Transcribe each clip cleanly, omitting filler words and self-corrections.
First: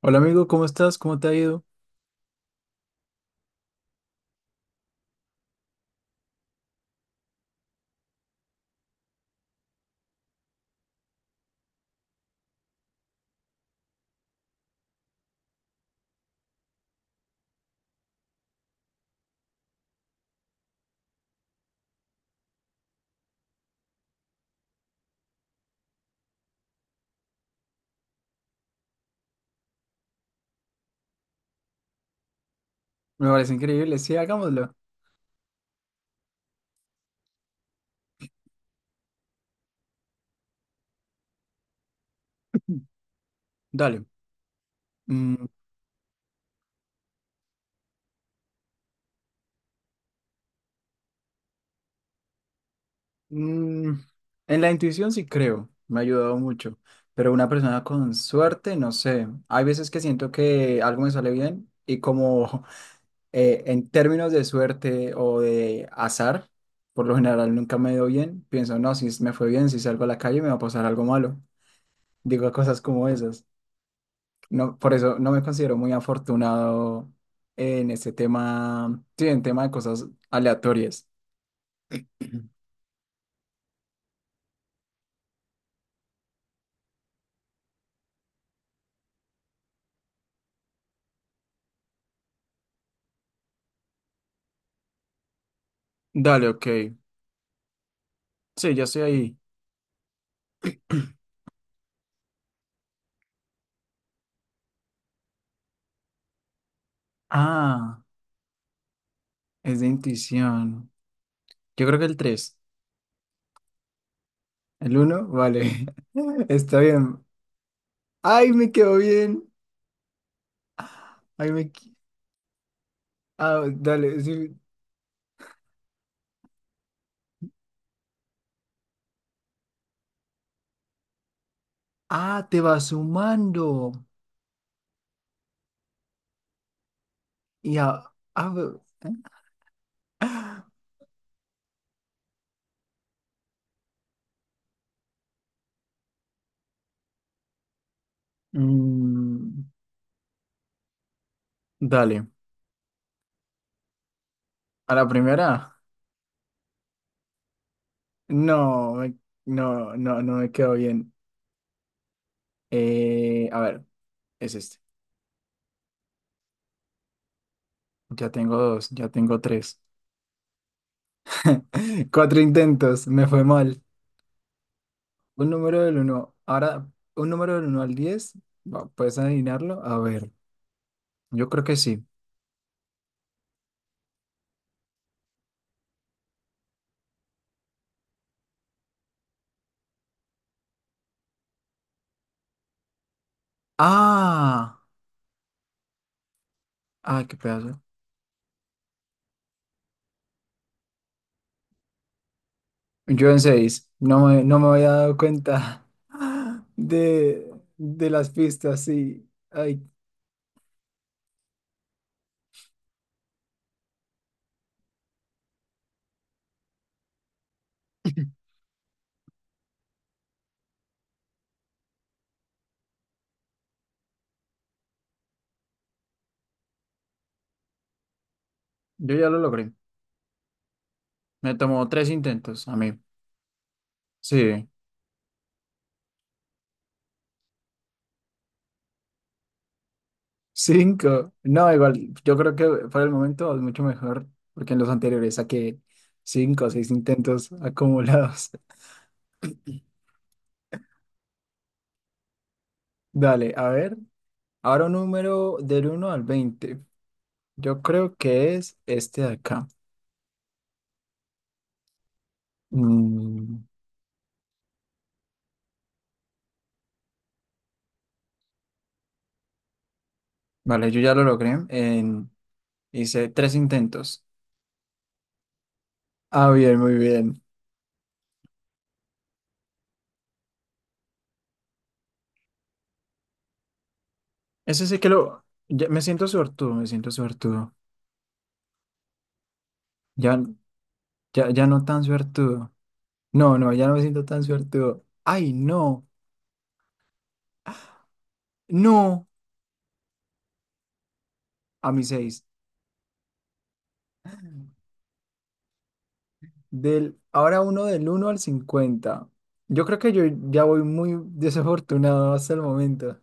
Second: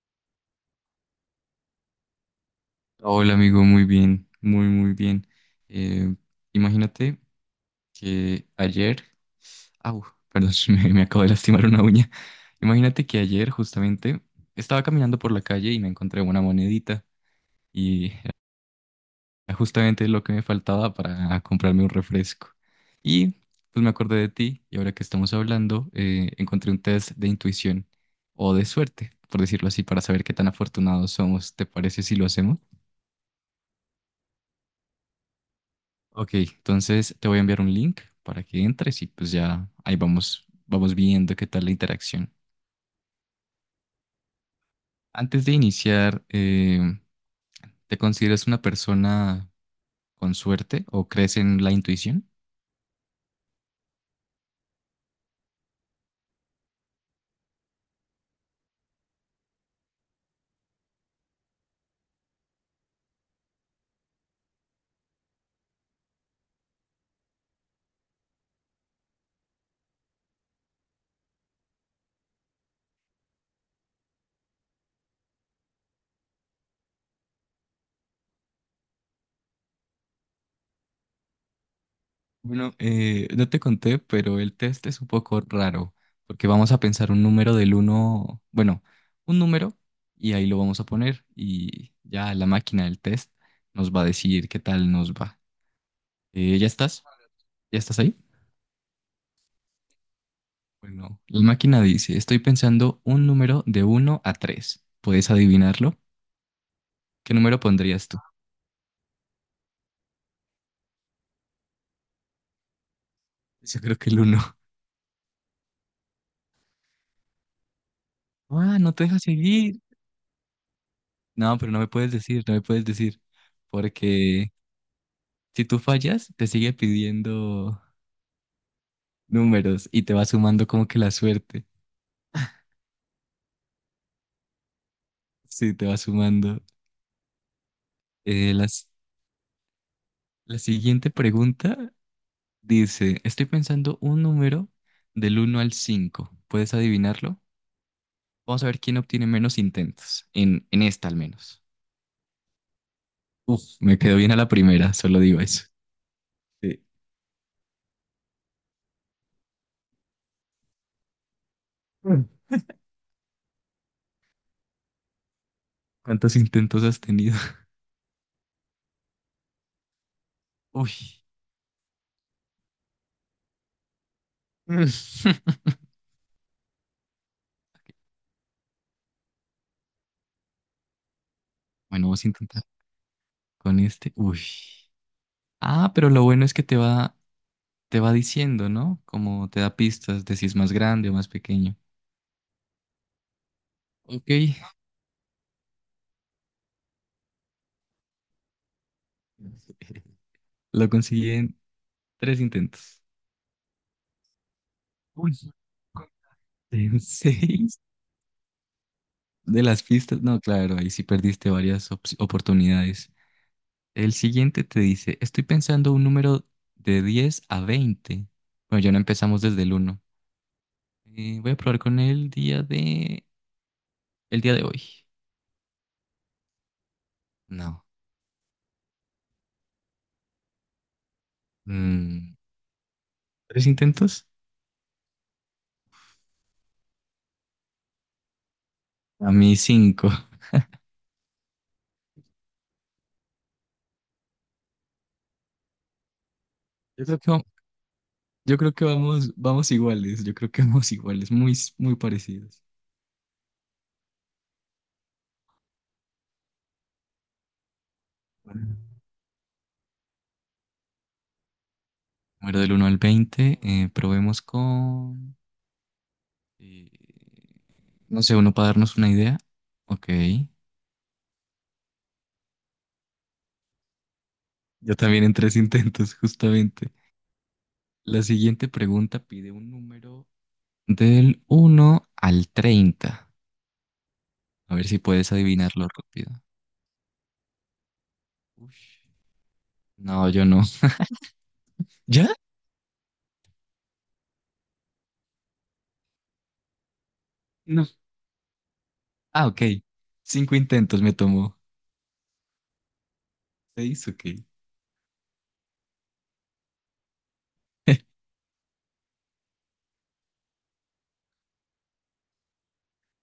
Hola amigo, ¿cómo estás? ¿Cómo te ha ido? Hola amigo, muy bien, muy muy bien. Eh, Imagínate que ayer, au, perdón, me acabo de lastimar una uña. Imagínate que ayer justamente estaba caminando por la calle y me encontré una monedita y era justamente lo que me faltaba para comprarme un refresco. Y pues me acordé de ti y ahora que estamos hablando, encontré un test de intuición o de suerte, por decirlo así, para saber qué tan afortunados somos. ¿Te parece si lo hacemos? Me parece increíble. Sí, hagámoslo. Ok, entonces te voy a enviar un link para que entres y pues ya ahí vamos, vamos viendo qué tal la interacción. Dale. Mm. Antes de iniciar, ¿te consideras una persona con suerte o crees en la intuición? mm, en la intuición sí creo, me ha ayudado mucho, pero una persona con suerte, no sé. Hay veces que siento que algo me sale bien y como en términos de suerte o de azar, por lo general nunca me dio bien, pienso, no, si me fue bien, si salgo a la calle me va a pasar algo malo. Digo cosas como esas. No, por eso no me considero muy afortunado en este tema, sí, en tema de cosas aleatorias. Bueno, no te conté, pero el test es un poco raro porque vamos a pensar un número del uno, bueno, un número y ahí lo vamos a poner y ya la máquina del test nos va a decir qué tal nos va. Dale, ok. ¿Ya estás? ¿Ya estás ahí? Sí, ya estoy ahí. Bueno, la máquina dice, estoy pensando un número de uno a 3. ¿Puedes adivinarlo? ¿Qué número Ah, pondrías tú? es de intuición. Yo creo que el tres. Yo creo que el uno. ¿El uno? Vale. Está bien. Ay, me Ah, no quedó te deja bien. seguir. Ay, No, pero no me puedes decir, no me puedes decir. Ah, dale. Porque Sí. si tú fallas, te sigue pidiendo números y te va sumando como que la suerte. Ah, te va sumando. Sí, te va sumando. Y a... Eh, a- las, la siguiente pregunta dice, estoy pensando un número del uno al 5. ¿Puedes adivinarlo? Vamos a ver quién obtiene menos Mm, intentos, en esta al menos. dale. Uf, me quedó bien a la primera, A la solo digo primera. eso. Sí. No, no, no, no me quedó bien. Mm. A ver, es este. ¿Cuántos intentos has tenido? Ya tengo dos, ya tengo tres. Uy. Cuatro intentos, me fue mal. Mm. Un número del uno. Ahora, un número del uno al 10. Va, ¿puedes adivinarlo? A ver, yo creo que sí. Bueno, vamos a intentar con este. Uy. Ah, pero lo bueno es que te va diciendo, ¿no? Como te da pistas de si es más grande o más pequeño. Ok. ¡Ah! ¡Ah, qué pedazo! Lo conseguí en tres intentos. Yo en seis. No me había dado Uy. cuenta En de, seis de las pistas, sí. de las Ay, pistas. No, claro, ahí sí perdiste varias oportunidades. El siguiente te dice, estoy pensando un número de 10 a 20. Bueno, ya no empezamos desde el uno. Voy a probar con el día de hoy. No. yo ya lo logré. Me tomó tres Mm, intentos a mí. ¿tres intentos? Sí. A mí cinco. Cinco. No, igual, yo creo que para el momento es mucho mejor, porque en los anteriores saqué cinco o seis Yo creo que, intentos acumulados. yo creo que vamos, vamos iguales, yo creo que vamos iguales, muy, muy parecidos. Dale, a ver. Ahora un número del uno al 20, yo creo que Bueno. es este de acá. Número del uno al 20. Mm, Probemos con... eh, no sé, uno para darnos una idea. Ok. vale, yo ya lo logré. Hice tres intentos. Yo también en tres intentos, Ah, bien, justamente. muy bien. La siguiente pregunta pide un número del uno al 30. A Ese ver sí si que puedes adivinarlo me siento rápido. suertudo, me siento suertudo. Ush. No, Ya, yo no. ya, ya no tan ¿Ya? suertudo. No, no, ya no me siento tan suertudo. Ay, no. No. No. Ah, ok. Cinco intentos me tomó. A mi, seis. Seis, ok. Ahora uno del uno al 50. Yo creo que yo ya voy muy desafortunado hasta el momento.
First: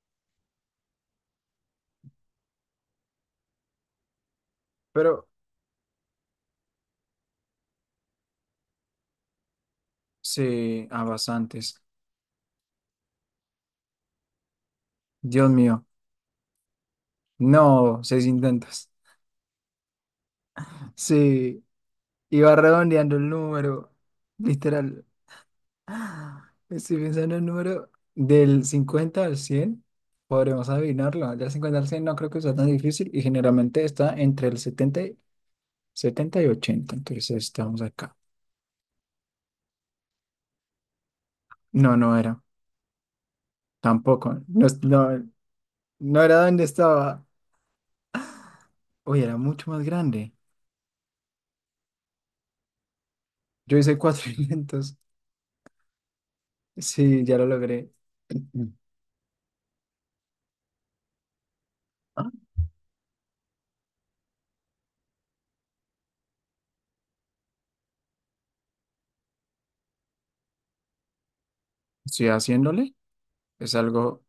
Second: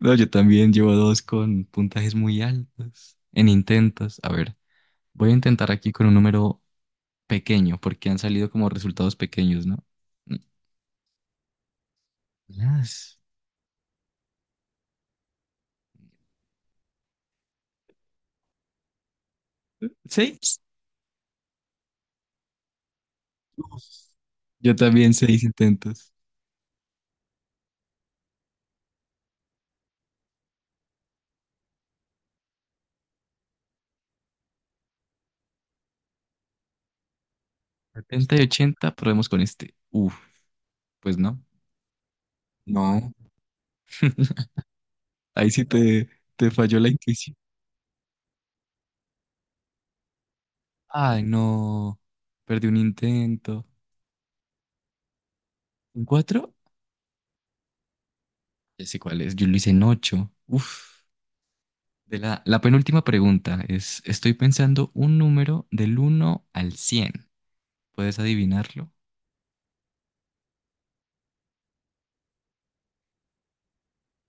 No, yo también llevo dos con puntajes muy altos en intentos. A ver, Pero voy a intentar aquí con un número pequeño porque han salido como resultados pequeños, ¿no? Mm, sí, a bastantes. Las... Dios mío. No, seis intentos. Seis. Sí, iba redondeando el Uf. número. Yo Literal. también seis intentos. Ah, estoy pensando en el número del 50 al 100. Podremos adivinarlo. Del cincuenta al 100 no creo que sea tan difícil y generalmente está entre el 70 y 80. Entonces estamos acá. 70 y 80, probemos con este. Uf, pues no. No, no era. No. Tampoco. No, no, Ahí sí te, no era te donde falló la estaba. intuición. Uy, era mucho más grande. Ay, no. Perdí un intento. Yo hice 400. ¿En cuatro? Sí, ya lo logré. Ya sé cuál es. Yo lo hice en ocho. Uf. De Ah, la penúltima pregunta es, estoy pensando un número del uno al 100. ¿Puedes adivinarlo? estoy haciéndole. Es algo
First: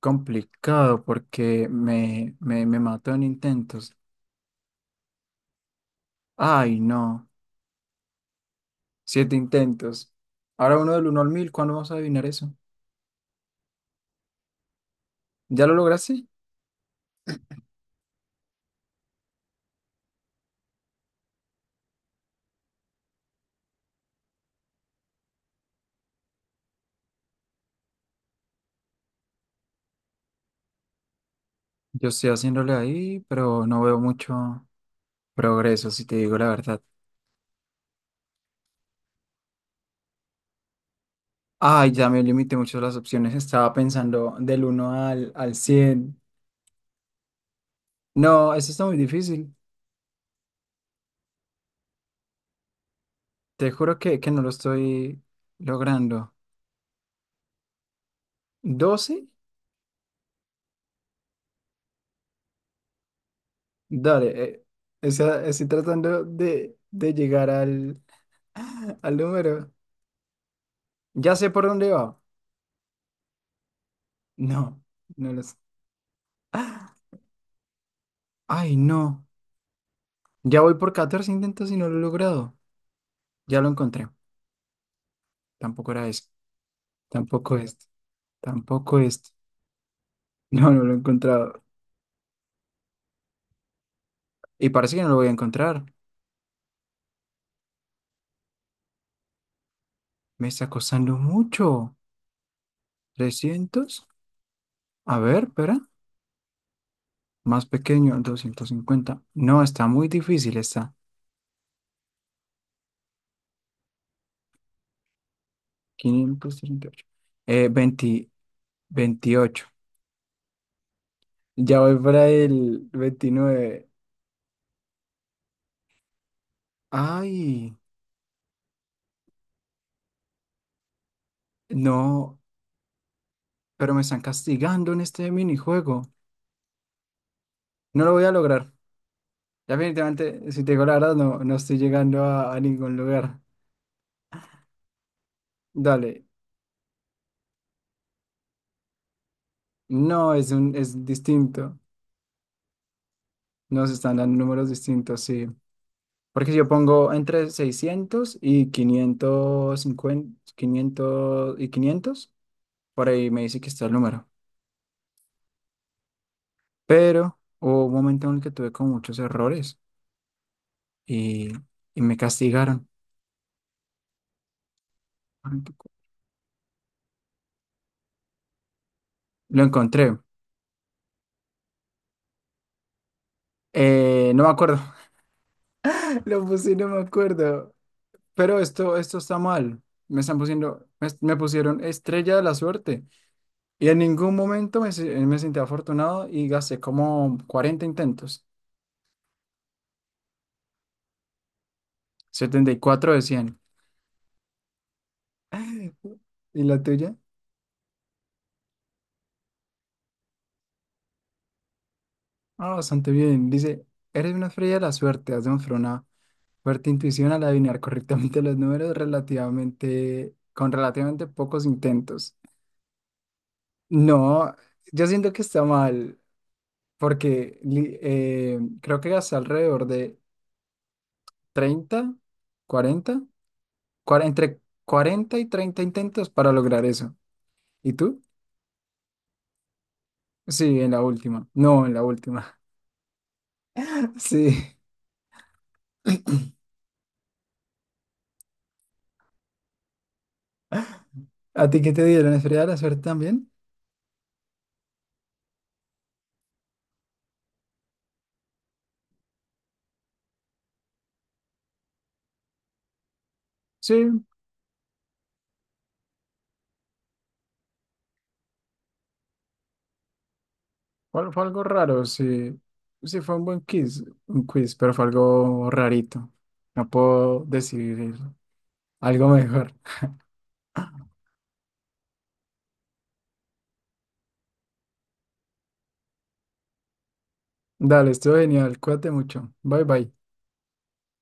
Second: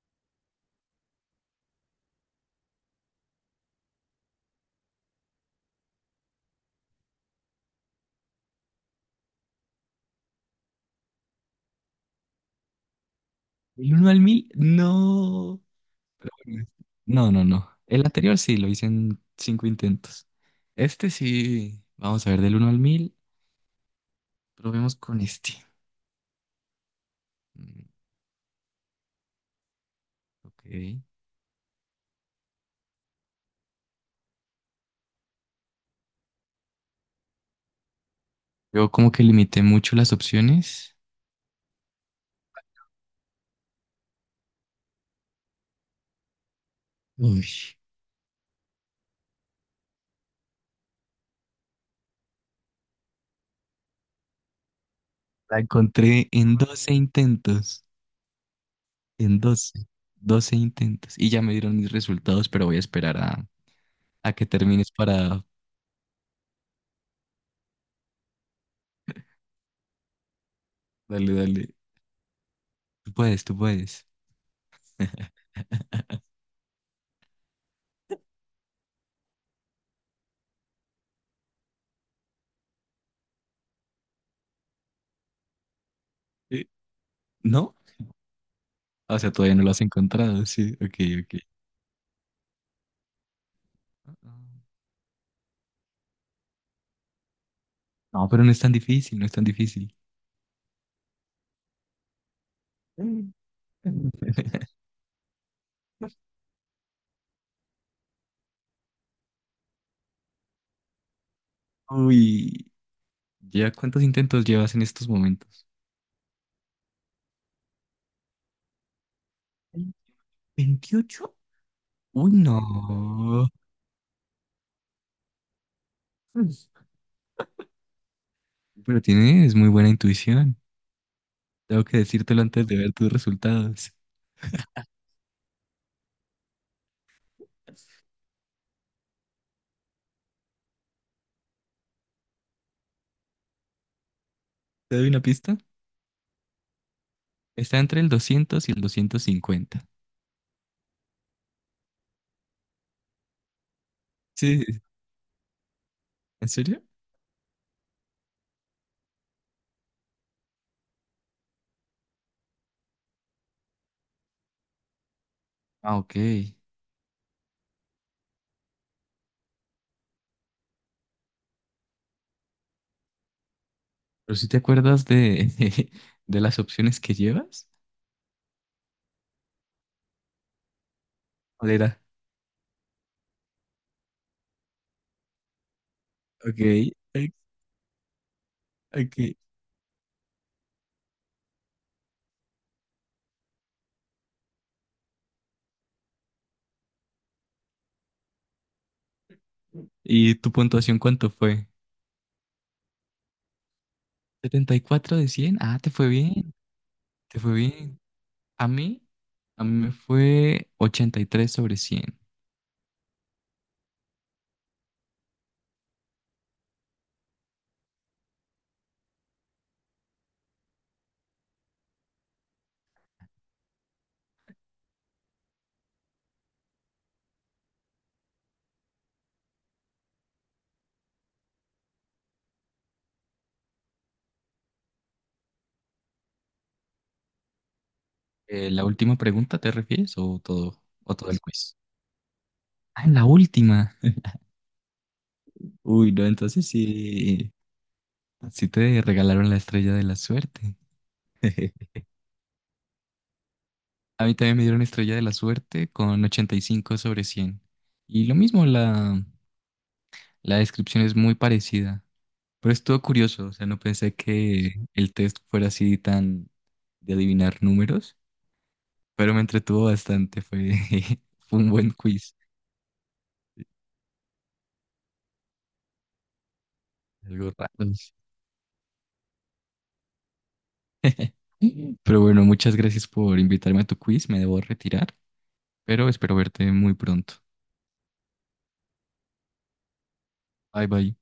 complicado porque me mató en intentos. Ay, no. Siete intentos. Ahora uno del uno al 1000. ¿Cuándo vamos a adivinar eso? ¿Del uno al mil? No. ¿Ya lo lograste? Pero bueno, No, no, no. El anterior sí, lo hice en cinco intentos. Este sí. Vamos a ver, del uno al 1000. Probemos con este. Mm, Ok. Yo estoy haciéndole ahí, pero no veo mucho progreso, si te digo la verdad. Yo como que limité mucho las opciones. Ay, ya me limité mucho las opciones. Estaba pensando del uno al 100. Uy, No, eso está muy difícil. Te juro que no lo estoy la encontré logrando. en 12 intentos. 12. En 12, 12 intentos. Y ya me dieron mis resultados, pero voy a esperar a Dale. que termines O para... sea, estoy tratando de llegar al número. Dale, Ya sé por dale. dónde va. Tú puedes, tú puedes. No, no lo sé. ¡Ah! Ay, no. Ya voy por 14 intentos y no lo he logrado. Ya lo encontré. Tampoco era eso. Eh, Tampoco ¿no? este. Tampoco O este. sea, todavía no lo has encontrado. No, Sí, no lo he ok, ok. encontrado. Y parece que no lo voy a encontrar. No, pero no es tan difícil, no es tan difícil. Me está costando mucho. 300. A ver, espera. Más pequeño, 250. No, está muy difícil, está. Uy, ¿ya cuántos intentos llevas en estos momentos? 538. Veinte 28. Veintiocho, Ya voy para uy, el no. 29. Pues, Ay, pero tienes muy buena intuición. Tengo que no, decírtelo antes de ver tus resultados. pero me están castigando en este minijuego. No lo voy a lograr. Definitivamente, si te digo la verdad, no, no estoy llegando a ningún lugar. ¿Te doy una pista? Dale. Está entre el 200 y el 250. No, es distinto. Nos están dando Sí, números distintos, sí. ¿en Porque si yo serio? pongo entre 600 y 550, 500 y 500, por ahí me dice que está el número. Ah, ok. Pero Pero hubo un momento en el que tuve con muchos errores y, y me castigaron. ¿si te acuerdas de, de las opciones que llevas? Lo encontré. ¿Cuál era? No me acuerdo. Lo Ok, puse, y no me ok, acuerdo. Pero esto ok. está mal. Me pusieron estrella de la suerte. Y en ningún momento me sentí afortunado y gasté como 40 intentos. ¿Y tu puntuación cuánto fue? 74 de 100. 74 de 100. Ah, te fue bien, ¿Y la tuya? te fue bien. A mí, a mí me fue 83 sobre 100. Ah, bastante bien. Dice, eres una estrella de la suerte, has demostrado una fuerte intuición al adivinar correctamente los números con relativamente pocos intentos. No, yo siento que está mal, porque creo que hasta alrededor de 30, 40, entre 40 y 30 intentos para lograr eso. ¿Y tú? ¿La última pregunta te refieres Sí, en la o todo el última. quiz? No, en la última. Ah, en la última. Sí. Uy, no, entonces sí, sí te regalaron la estrella de la suerte. ¿A ti qué te dieron? ¿Estrella de la suerte también? A mí también me dieron estrella de la suerte con 85 sobre 100. Y lo mismo, la descripción es muy parecida. Pero estuvo curioso, o sea, no pensé Sí. que el test fuera así tan de adivinar números, pero me entretuvo bastante, fue, Fue fue algo un buen raro, quiz, sí. Sí, fue un buen quiz, un quiz, pero fue algo rarito. No puedo algo raro. decir algo mejor. Pero bueno, muchas gracias por invitarme a tu quiz. Me debo retirar, pero espero verte muy pronto. Dale, estuvo genial. Cuídate mucho. Bye bye. Bye bye.